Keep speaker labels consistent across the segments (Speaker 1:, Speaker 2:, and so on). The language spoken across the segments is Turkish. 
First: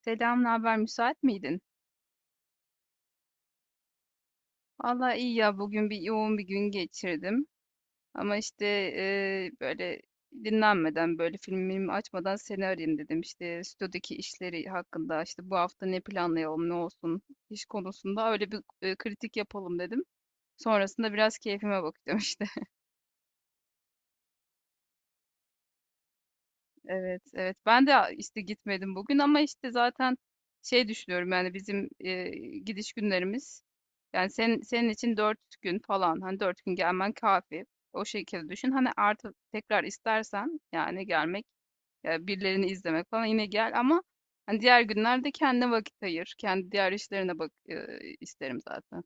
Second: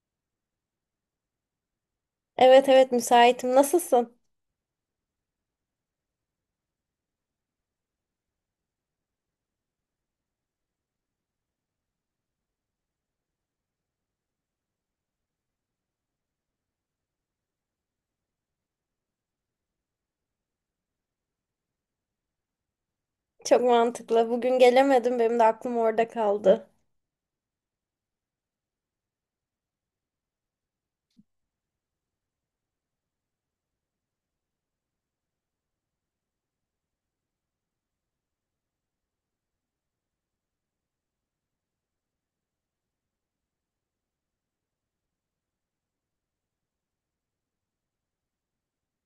Speaker 1: Selam, ne haber? Müsait miydin?
Speaker 2: Evet evet müsaitim. Nasılsın?
Speaker 1: Vallahi iyi ya, bugün yoğun bir gün geçirdim. Ama işte böyle dinlenmeden, böyle filmimi açmadan seni arayayım dedim. İşte stüdyodaki işleri hakkında, işte bu hafta ne planlayalım, ne olsun iş konusunda öyle bir kritik yapalım dedim. Sonrasında biraz keyfime bakacağım işte.
Speaker 2: Çok mantıklı. Bugün gelemedim. Benim de aklım orada kaldı.
Speaker 1: Evet, evet. Ben de işte gitmedim bugün ama işte zaten şey düşünüyorum, yani bizim gidiş günlerimiz, yani senin için dört gün falan, hani dört gün gelmen kafi. O şekilde düşün. Hani artı tekrar istersen, yani gelmek ya birilerini izlemek falan, yine gel ama hani diğer günlerde kendine vakit ayır. Kendi diğer işlerine bak, isterim zaten.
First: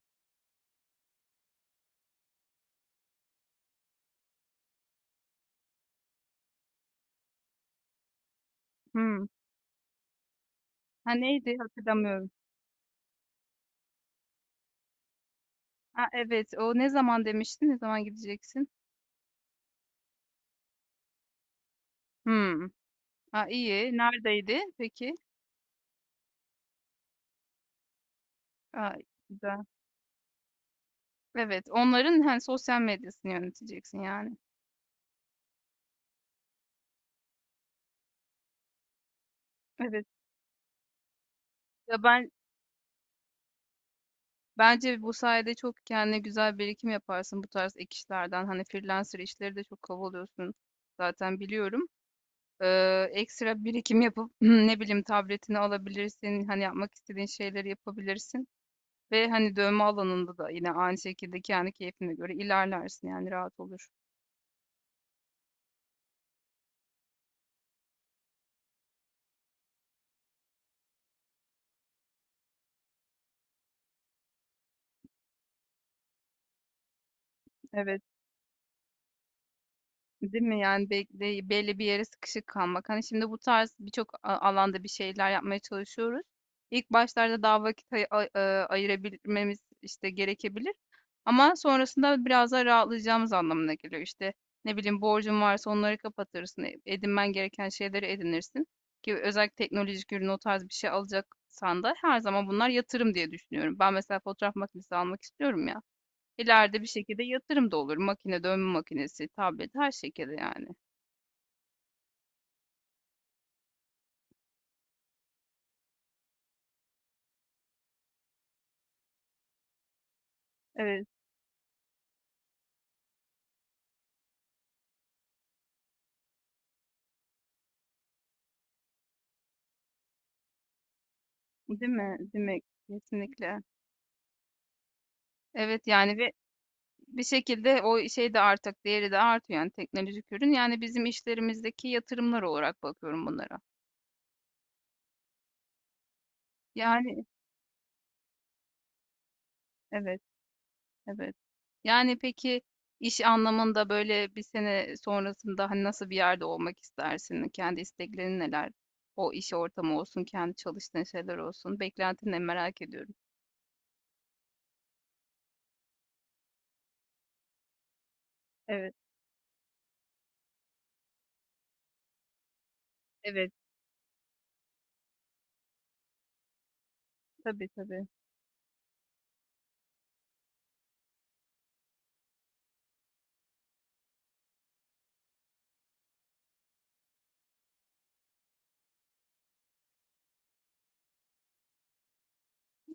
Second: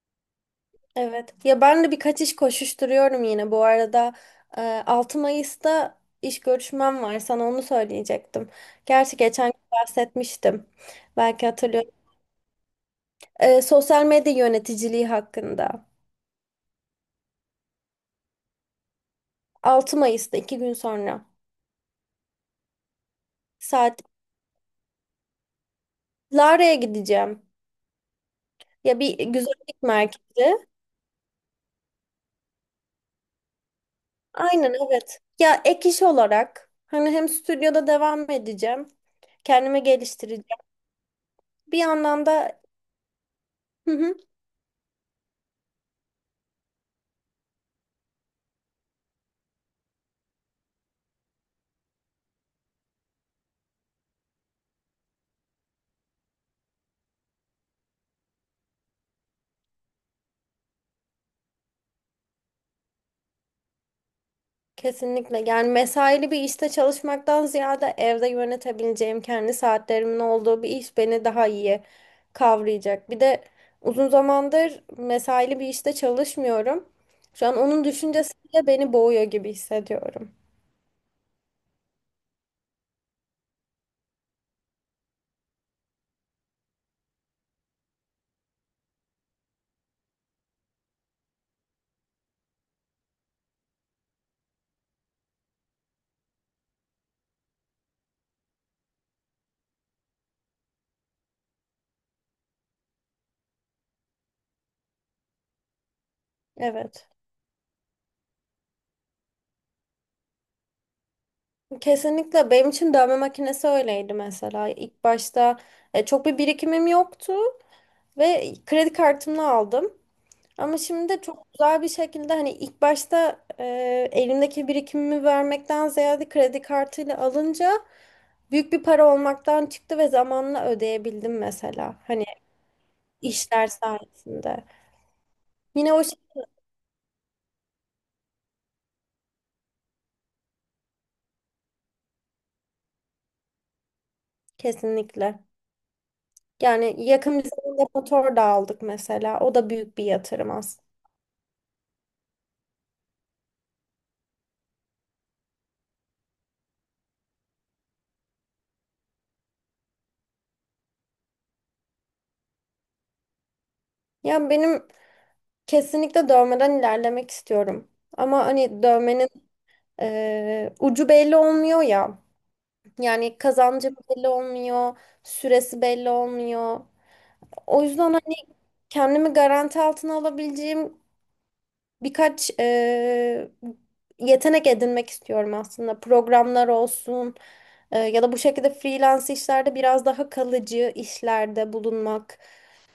Speaker 2: Evet. Ya ben de birkaç iş koşuşturuyorum yine. Bu arada 6 Mayıs'ta iş görüşmem var. Sana onu söyleyecektim. Gerçi
Speaker 1: Hmm.
Speaker 2: geçen gün bahsetmiştim.
Speaker 1: Ha,
Speaker 2: Belki
Speaker 1: neydi
Speaker 2: hatırlıyorum.
Speaker 1: hatırlamıyorum.
Speaker 2: Sosyal medya yöneticiliği hakkında.
Speaker 1: Ha, evet, o ne zaman demiştin? Ne zaman gideceksin?
Speaker 2: 6 Mayıs'ta iki gün sonra.
Speaker 1: Hmm. Ha, iyi.
Speaker 2: Saat
Speaker 1: Neredeydi peki?
Speaker 2: Lara'ya gideceğim.
Speaker 1: Ha,
Speaker 2: Ya bir
Speaker 1: güzel.
Speaker 2: güzellik merkezi.
Speaker 1: Evet. Onların hani sosyal medyasını yöneteceksin yani.
Speaker 2: Aynen evet. Ya ek iş olarak hani hem stüdyoda devam edeceğim. Kendimi
Speaker 1: Evet.
Speaker 2: geliştireceğim. Bir
Speaker 1: Ya,
Speaker 2: yandan da. Hı hı.
Speaker 1: bence bu sayede çok kendine güzel birikim yaparsın bu tarz ek işlerden. Hani freelancer işleri de çok kovalıyorsun. Zaten biliyorum. Ekstra birikim yapıp ne bileyim tabletini alabilirsin. Hani yapmak istediğin şeyleri yapabilirsin. Ve hani dövme alanında da yine aynı şekilde kendi keyfine göre ilerlersin, yani rahat olur.
Speaker 2: Kesinlikle yani mesaili bir işte çalışmaktan ziyade evde yönetebileceğim kendi saatlerimin olduğu bir iş beni daha iyi kavrayacak. Bir de uzun zamandır mesaili bir işte çalışmıyorum. Şu an onun
Speaker 1: Evet.
Speaker 2: düşüncesiyle beni boğuyor gibi hissediyorum.
Speaker 1: Değil mi? Yani belli bir yere sıkışık kalmak. Hani şimdi bu tarz birçok alanda bir şeyler yapmaya çalışıyoruz. İlk başlarda daha vakit ayırabilmemiz işte gerekebilir. Ama sonrasında biraz daha rahatlayacağımız anlamına geliyor. İşte ne bileyim, borcun varsa onları kapatırsın. Edinmen gereken şeyleri edinirsin. Ki özellikle teknolojik ürün, o tarz bir şey alacaksan da her zaman bunlar yatırım diye düşünüyorum. Ben mesela fotoğraf makinesi almak istiyorum ya. İleride bir
Speaker 2: Evet.
Speaker 1: şekilde yatırım da olur. Makine, dövme makinesi, tablet, her şekilde yani.
Speaker 2: Kesinlikle benim için dövme makinesi öyleydi mesela. İlk başta çok bir birikimim yoktu ve kredi kartımla aldım. Ama
Speaker 1: Evet,
Speaker 2: şimdi çok güzel bir şekilde hani ilk başta elimdeki birikimimi vermekten ziyade kredi kartıyla alınca büyük bir para olmaktan çıktı ve zamanla ödeyebildim
Speaker 1: değil
Speaker 2: mesela.
Speaker 1: mi?
Speaker 2: Hani
Speaker 1: Değil mi? Kesinlikle.
Speaker 2: işler sayesinde.
Speaker 1: Evet
Speaker 2: Yine o
Speaker 1: yani,
Speaker 2: şey
Speaker 1: ve bir şekilde o şey de artık değeri de artıyor, yani teknolojik ürün. Yani bizim işlerimizdeki yatırımlar olarak bakıyorum bunlara.
Speaker 2: kesinlikle. Yani
Speaker 1: Yani
Speaker 2: yakın bir zamanda motor da aldık mesela. O da büyük bir
Speaker 1: evet,
Speaker 2: yatırım aslında.
Speaker 1: evet. Yani peki, iş anlamında böyle bir sene sonrasında hani nasıl bir yerde olmak istersin? Kendi isteklerin neler? O iş ortamı olsun, kendi çalıştığın şeyler olsun. Beklentini merak ediyorum.
Speaker 2: Ya benim. Kesinlikle dövmeden ilerlemek istiyorum. Ama hani
Speaker 1: Evet,
Speaker 2: dövmenin ucu belli olmuyor ya. Yani
Speaker 1: evet.
Speaker 2: kazancı belli olmuyor, süresi belli olmuyor.
Speaker 1: Tabii,
Speaker 2: O
Speaker 1: tabii.
Speaker 2: yüzden hani kendimi garanti altına alabileceğim birkaç yetenek edinmek istiyorum aslında. Programlar olsun ya da bu şekilde freelance işlerde biraz daha kalıcı işlerde bulunmak.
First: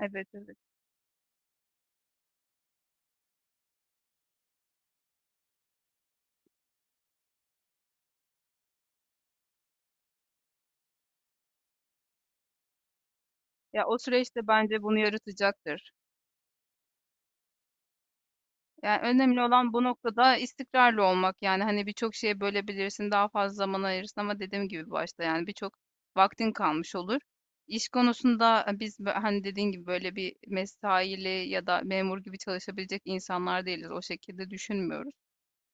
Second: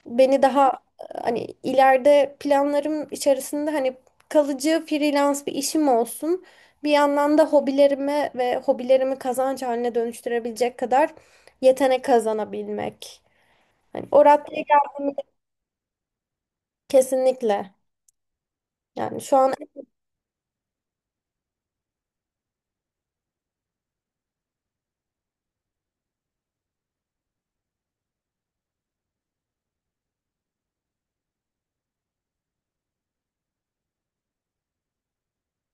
Speaker 1: Evet,
Speaker 2: Beni
Speaker 1: evet.
Speaker 2: daha hani ileride planlarım içerisinde hani kalıcı freelance bir işim olsun. Bir yandan da hobilerime ve hobilerimi kazanç haline dönüştürebilecek kadar yetenek kazanabilmek.
Speaker 1: Ya, o
Speaker 2: Hani o
Speaker 1: süreçte
Speaker 2: raddeye
Speaker 1: bence bunu
Speaker 2: geldiğimde
Speaker 1: yaratacaktır.
Speaker 2: kesinlikle.
Speaker 1: Yani
Speaker 2: Yani şu
Speaker 1: önemli
Speaker 2: an.
Speaker 1: olan bu noktada istikrarlı olmak. Yani hani birçok şeye bölebilirsin, daha fazla zaman ayırırsın, ama dediğim gibi başta, yani birçok vaktin kalmış olur. İş konusunda biz hani dediğin gibi böyle bir mesaili ya da memur gibi çalışabilecek insanlar değiliz. O şekilde düşünmüyoruz.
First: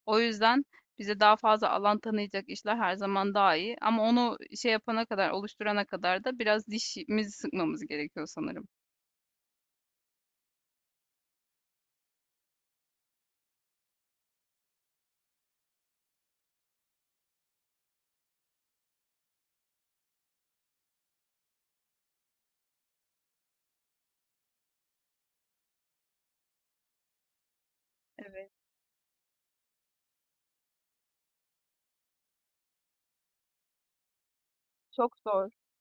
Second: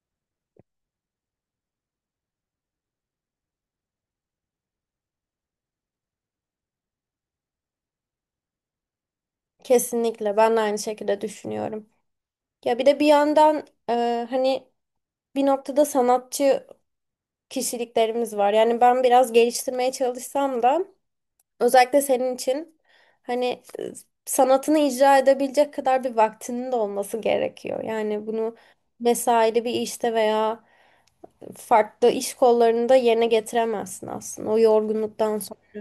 Speaker 1: O yüzden bize daha fazla alan tanıyacak işler her zaman daha iyi. Ama onu şey yapana kadar, oluşturana kadar da biraz dişimizi sıkmamız gerekiyor sanırım.
Speaker 2: Kesinlikle ben de aynı şekilde düşünüyorum. Ya bir de bir yandan hani bir noktada sanatçı kişiliklerimiz var. Yani ben biraz geliştirmeye çalışsam da özellikle senin için hani e, sanatını icra edebilecek kadar bir vaktinin de olması gerekiyor. Yani
Speaker 1: Evet.
Speaker 2: bunu mesaili bir işte veya farklı iş kollarında yerine getiremezsin aslında o
Speaker 1: Çok
Speaker 2: yorgunluktan
Speaker 1: zor.
Speaker 2: sonra.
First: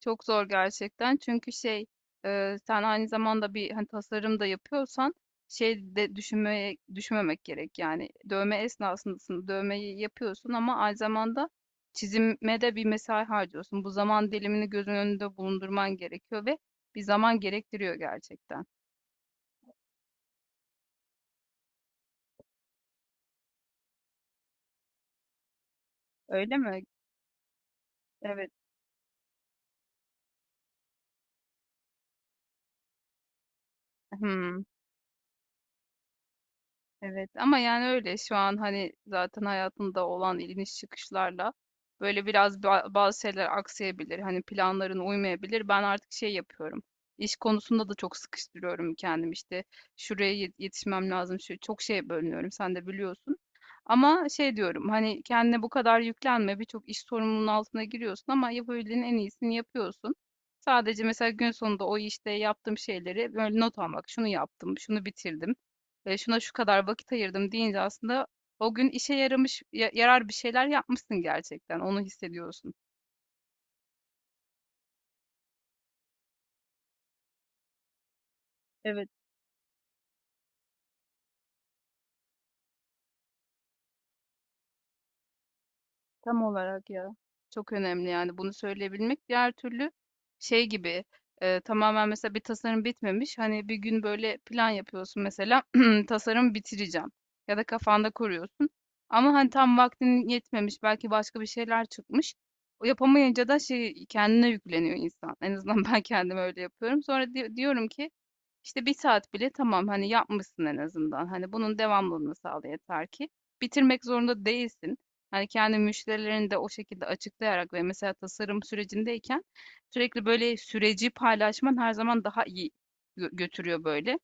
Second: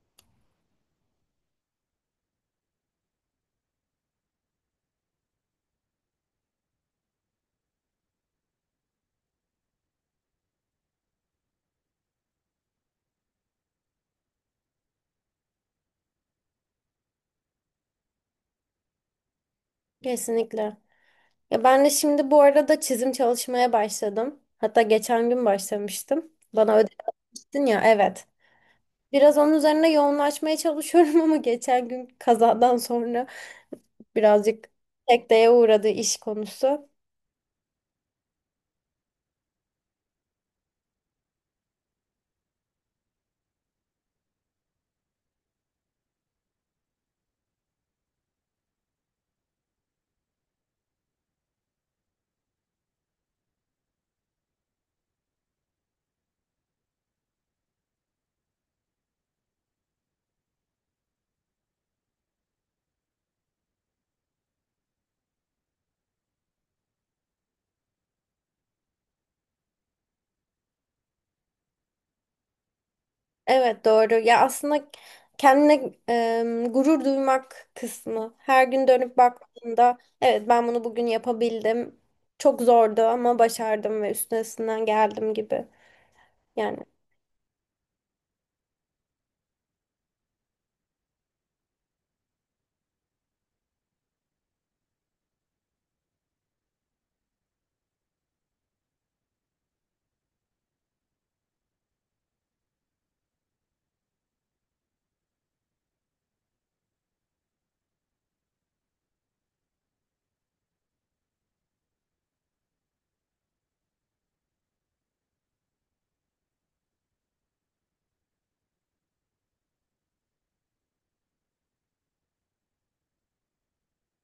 Speaker 1: Çok zor gerçekten. Çünkü şey, sen aynı zamanda bir hani tasarım da yapıyorsan, şey de düşünmeye düşünmemek gerek. Yani dövme esnasındasın. Dövmeyi yapıyorsun ama aynı zamanda çizime de bir mesai harcıyorsun. Bu zaman dilimini gözün önünde bulundurman gerekiyor ve bir zaman gerektiriyor gerçekten.
Speaker 2: Kesinlikle. Ya ben de şimdi bu arada çizim çalışmaya başladım. Hatta geçen gün başlamıştım.
Speaker 1: Öyle
Speaker 2: Bana
Speaker 1: mi?
Speaker 2: ödev atmıştın ya, evet.
Speaker 1: Evet.
Speaker 2: Biraz onun üzerine yoğunlaşmaya çalışıyorum ama geçen gün kazadan sonra
Speaker 1: Hmm.
Speaker 2: birazcık sekteye uğradı iş konusu.
Speaker 1: Evet, ama yani öyle şu an hani zaten hayatında olan iniş çıkışlarla böyle biraz bazı şeyler aksayabilir. Hani planların uymayabilir. Ben artık şey yapıyorum. İş konusunda da çok sıkıştırıyorum kendim işte. Şuraya yetişmem lazım. Şu çok şeye bölünüyorum. Sen de biliyorsun. Ama şey diyorum, hani kendine bu kadar yüklenme. Birçok iş sorumluluğunun altına giriyorsun ama yapabildiğin en iyisini yapıyorsun. Sadece mesela gün sonunda o işte yaptığım şeyleri böyle not almak. Şunu yaptım, şunu bitirdim, şuna şu kadar vakit ayırdım deyince aslında o gün işe yaramış, yarar bir şeyler yapmışsın gerçekten. Onu hissediyorsun.
Speaker 2: Evet doğru. Ya aslında kendine gurur duymak kısmı. Her gün
Speaker 1: Evet,
Speaker 2: dönüp baktığında evet ben bunu bugün yapabildim. Çok zordu ama başardım ve üstesinden geldim gibi.
Speaker 1: tam
Speaker 2: Yani.
Speaker 1: olarak ya. Çok önemli yani bunu söyleyebilmek. Diğer türlü şey gibi, tamamen mesela bir tasarım bitmemiş. Hani bir gün böyle plan yapıyorsun mesela tasarım bitireceğim ya da kafanda kuruyorsun. Ama hani tam vaktin yetmemiş, belki başka bir şeyler çıkmış. O yapamayınca da şey kendine yükleniyor insan. En azından ben kendim öyle yapıyorum. Sonra diyorum ki, İşte bir saat bile tamam, hani, yapmışsın en azından. Hani bunun devamlılığını sağla, yeter ki bitirmek zorunda değilsin. Hani kendi müşterilerini de o şekilde açıklayarak, ve mesela tasarım sürecindeyken sürekli böyle süreci paylaşman her zaman daha iyi götürüyor böyle.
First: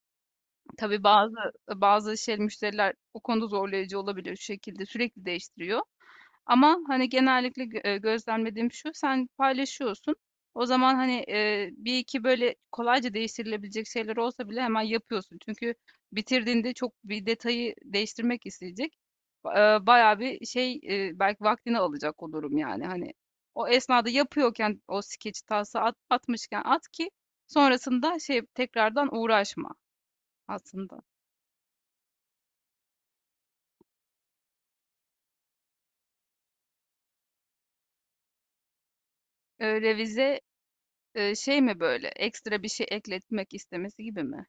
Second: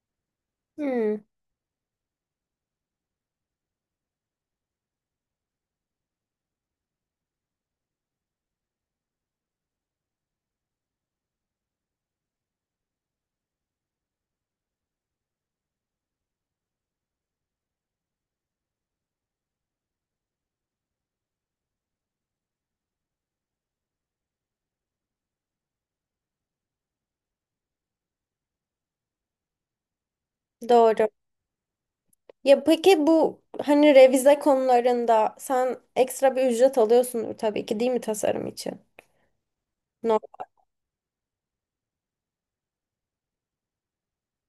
Speaker 1: Tabii
Speaker 2: Hmm.
Speaker 1: bazı şey müşteriler o konuda zorlayıcı olabiliyor, şu şekilde sürekli değiştiriyor. Ama hani genellikle gözlemlediğim şu, sen paylaşıyorsun. O zaman hani bir iki böyle kolayca değiştirilebilecek şeyler olsa bile hemen yapıyorsun. Çünkü bitirdiğinde çok bir detayı değiştirmek isteyecek. Bayağı bir şey, belki vaktini alacak o durum yani. Hani o esnada yapıyorken o skeç tası atmışken at ki sonrasında şey tekrardan uğraşma aslında.
Speaker 2: Doğru. Ya peki bu hani revize konularında sen ekstra bir ücret alıyorsundur tabii ki değil mi tasarım için? No.
Speaker 1: Revize, şey mi böyle, ekstra bir şey ekletmek istemesi gibi mi?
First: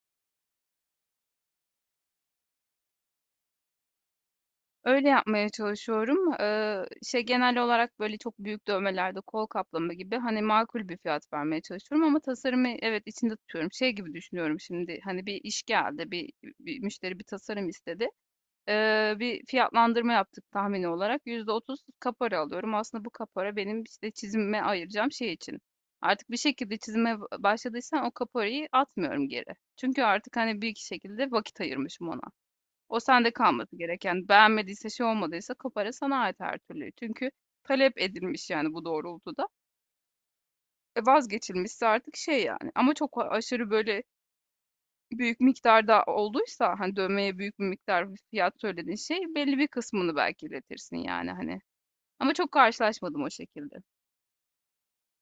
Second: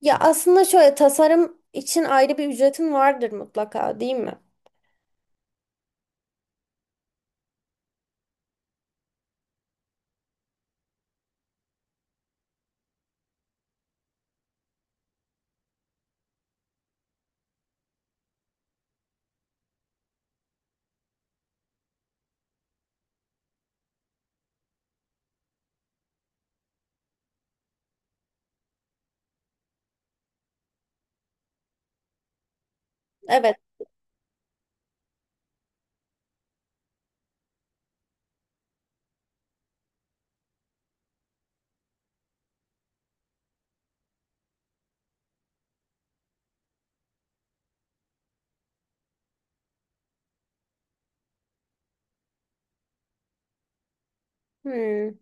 Speaker 2: Ya aslında şöyle tasarım için ayrı bir ücretin vardır mutlaka değil mi?
Speaker 1: Öyle yapmaya çalışıyorum. Şey, genel olarak böyle çok büyük dövmelerde kol kaplama gibi hani makul bir fiyat vermeye çalışıyorum ama tasarımı, evet, içinde tutuyorum. Şey gibi düşünüyorum, şimdi hani bir iş geldi, bir müşteri bir tasarım istedi. Bir fiyatlandırma yaptık tahmini olarak. %30 kapora alıyorum. Aslında bu kapora benim işte çizime ayıracağım şey için. Artık bir şekilde çizime başladıysam o kaporayı atmıyorum geri. Çünkü artık hani bir iki şekilde vakit ayırmışım ona. O sende
Speaker 2: Evet.
Speaker 1: kalması gereken. Beğenmediyse, şey olmadıysa, kapora sana ait her türlü. Çünkü talep edilmiş yani bu doğrultuda. E, vazgeçilmişse artık şey yani. Ama çok aşırı böyle büyük miktarda olduysa, hani, dövmeye büyük bir miktar bir fiyat söylediğin şey, belli bir kısmını belki iletirsin yani, hani. Ama çok karşılaşmadım o şekilde.
Speaker 2: Hmm.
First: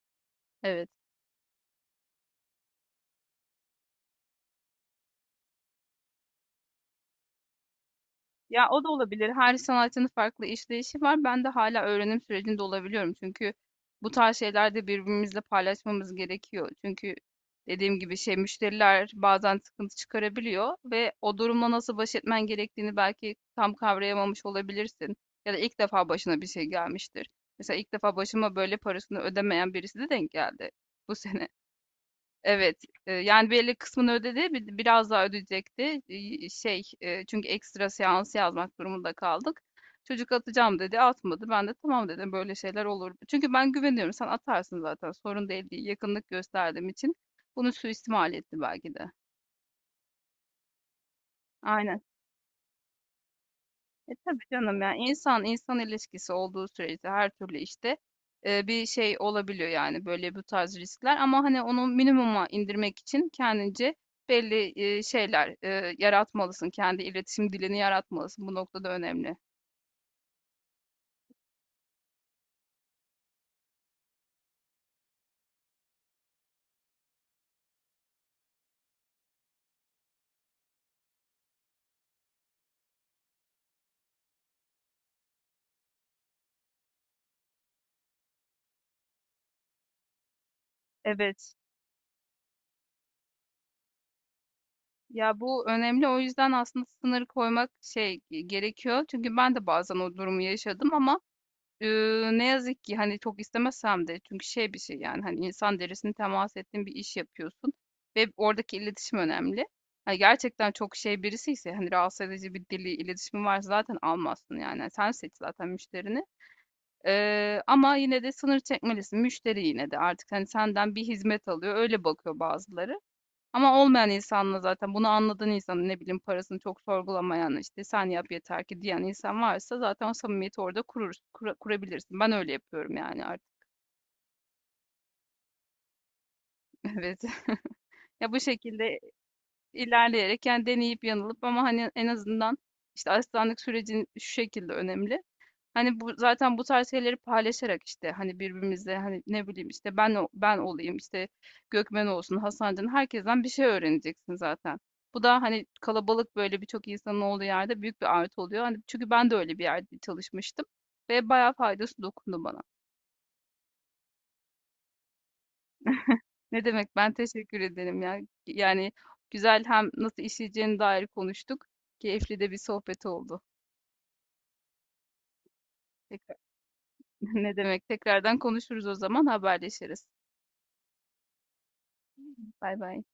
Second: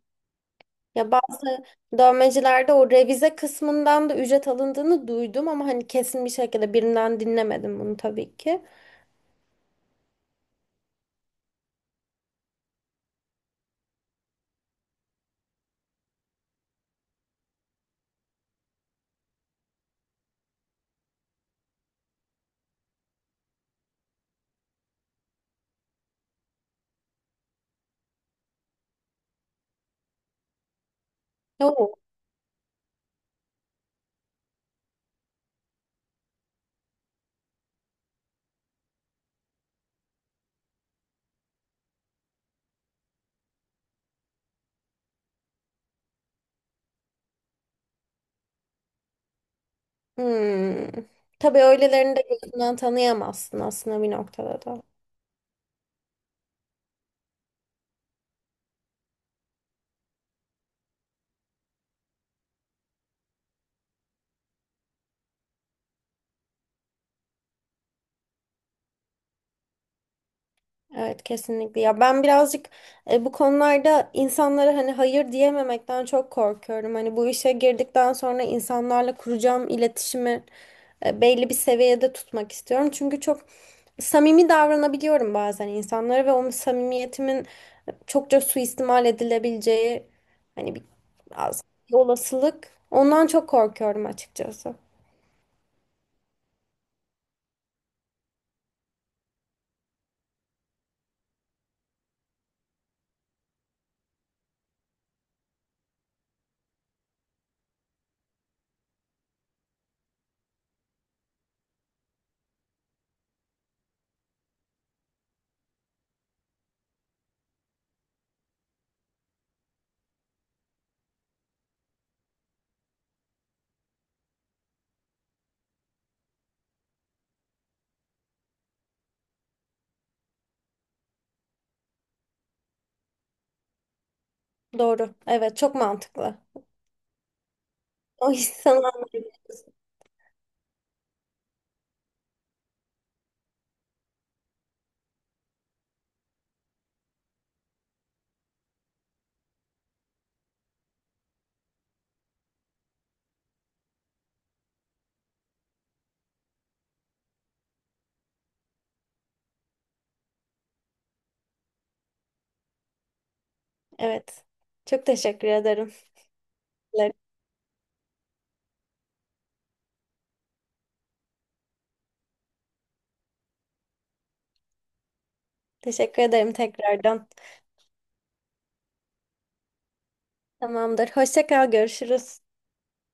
Speaker 1: Evet.
Speaker 2: Ya bazı dövmecilerde o revize kısmından da ücret alındığını duydum ama hani kesin bir şekilde birinden dinlemedim bunu tabii ki.
Speaker 1: Ya, o da olabilir. Her sanatçının farklı işleyişi var. Ben de hala öğrenim sürecinde olabiliyorum. Çünkü bu tarz şeyler de birbirimizle paylaşmamız gerekiyor. Çünkü dediğim gibi şey müşteriler bazen sıkıntı çıkarabiliyor ve o durumla nasıl baş etmen gerektiğini belki tam kavrayamamış olabilirsin. Ya da ilk defa başına bir şey gelmiştir. Mesela ilk defa başıma böyle parasını ödemeyen birisi de denk geldi bu sene.
Speaker 2: Yok.
Speaker 1: Evet, yani belli kısmını ödedi, biraz daha ödeyecekti. Şey, çünkü ekstra seans yazmak durumunda kaldık. Çocuk atacağım dedi, atmadı. Ben de tamam dedim, böyle şeyler olur. Çünkü ben güveniyorum, sen atarsın zaten, sorun değil diye yakınlık gösterdiğim için bunu suistimal etti belki de.
Speaker 2: Hmm. Tabii
Speaker 1: Aynen.
Speaker 2: öylelerini de gözünden tanıyamazsın aslında bir
Speaker 1: E, tabii
Speaker 2: noktada
Speaker 1: canım,
Speaker 2: da.
Speaker 1: yani insan insan ilişkisi olduğu sürece her türlü işte bir şey olabiliyor, yani böyle bu tarz riskler, ama hani onu minimuma indirmek için kendince belli şeyler yaratmalısın. Kendi iletişim dilini yaratmalısın. Bu noktada önemli.
Speaker 2: Evet kesinlikle ya ben birazcık bu konularda insanlara hani hayır diyememekten çok korkuyorum. Hani bu işe girdikten sonra insanlarla kuracağım iletişimi belli bir seviyede tutmak istiyorum. Çünkü çok samimi davranabiliyorum bazen insanlara ve o samimiyetimin çokça suistimal edilebileceği hani bir
Speaker 1: Evet.
Speaker 2: az bir olasılık. Ondan çok korkuyorum açıkçası.
Speaker 1: Ya, bu önemli. O yüzden aslında sınır koymak şey gerekiyor. Çünkü ben de bazen o durumu yaşadım ama ne yazık ki hani çok istemesem de, çünkü şey bir şey yani, hani insan derisine temas ettiğin bir iş yapıyorsun ve oradaki iletişim önemli. Hani gerçekten çok şey birisi ise, hani rahatsız edici bir dili, iletişimi varsa zaten almazsın yani. Yani sen seç zaten müşterini. Ama yine de sınır çekmelisin. Müşteri yine de artık hani senden bir hizmet alıyor, öyle bakıyor bazıları. Ama olmayan insanla zaten, bunu anladığın insan ne bileyim, parasını çok sorgulamayan, işte sen yap yeter ki diyen insan varsa, zaten o samimiyeti orada kurabilirsin. Ben öyle yapıyorum yani artık.
Speaker 2: Doğru. Evet çok mantıklı.
Speaker 1: Evet.
Speaker 2: O
Speaker 1: Ya bu
Speaker 2: insanlar.
Speaker 1: şekilde ilerleyerek, yani deneyip yanılıp, ama hani en azından işte asistanlık sürecin şu şekilde önemli. Hani bu zaten bu tarz şeyleri paylaşarak, işte hani birbirimizle, hani ne bileyim işte, ben olayım işte, Gökmen olsun, Hasancan, herkesten bir şey öğreneceksin zaten. Bu da hani kalabalık, böyle birçok insanın olduğu yerde büyük bir artı oluyor. Hani çünkü ben de öyle bir yerde çalışmıştım ve bayağı faydası dokundu bana.
Speaker 2: Evet. Çok teşekkür ederim.
Speaker 1: Ne demek, ben teşekkür ederim ya. Yani güzel, hem nasıl işleyeceğine dair konuştuk. Keyifli de bir sohbet oldu.
Speaker 2: Teşekkür
Speaker 1: Tekrar,
Speaker 2: ederim tekrardan.
Speaker 1: ne demek, tekrardan konuşuruz o zaman, haberleşiriz.
Speaker 2: Tamamdır. Hoşça kal, görüşürüz.
Speaker 1: Bay bay.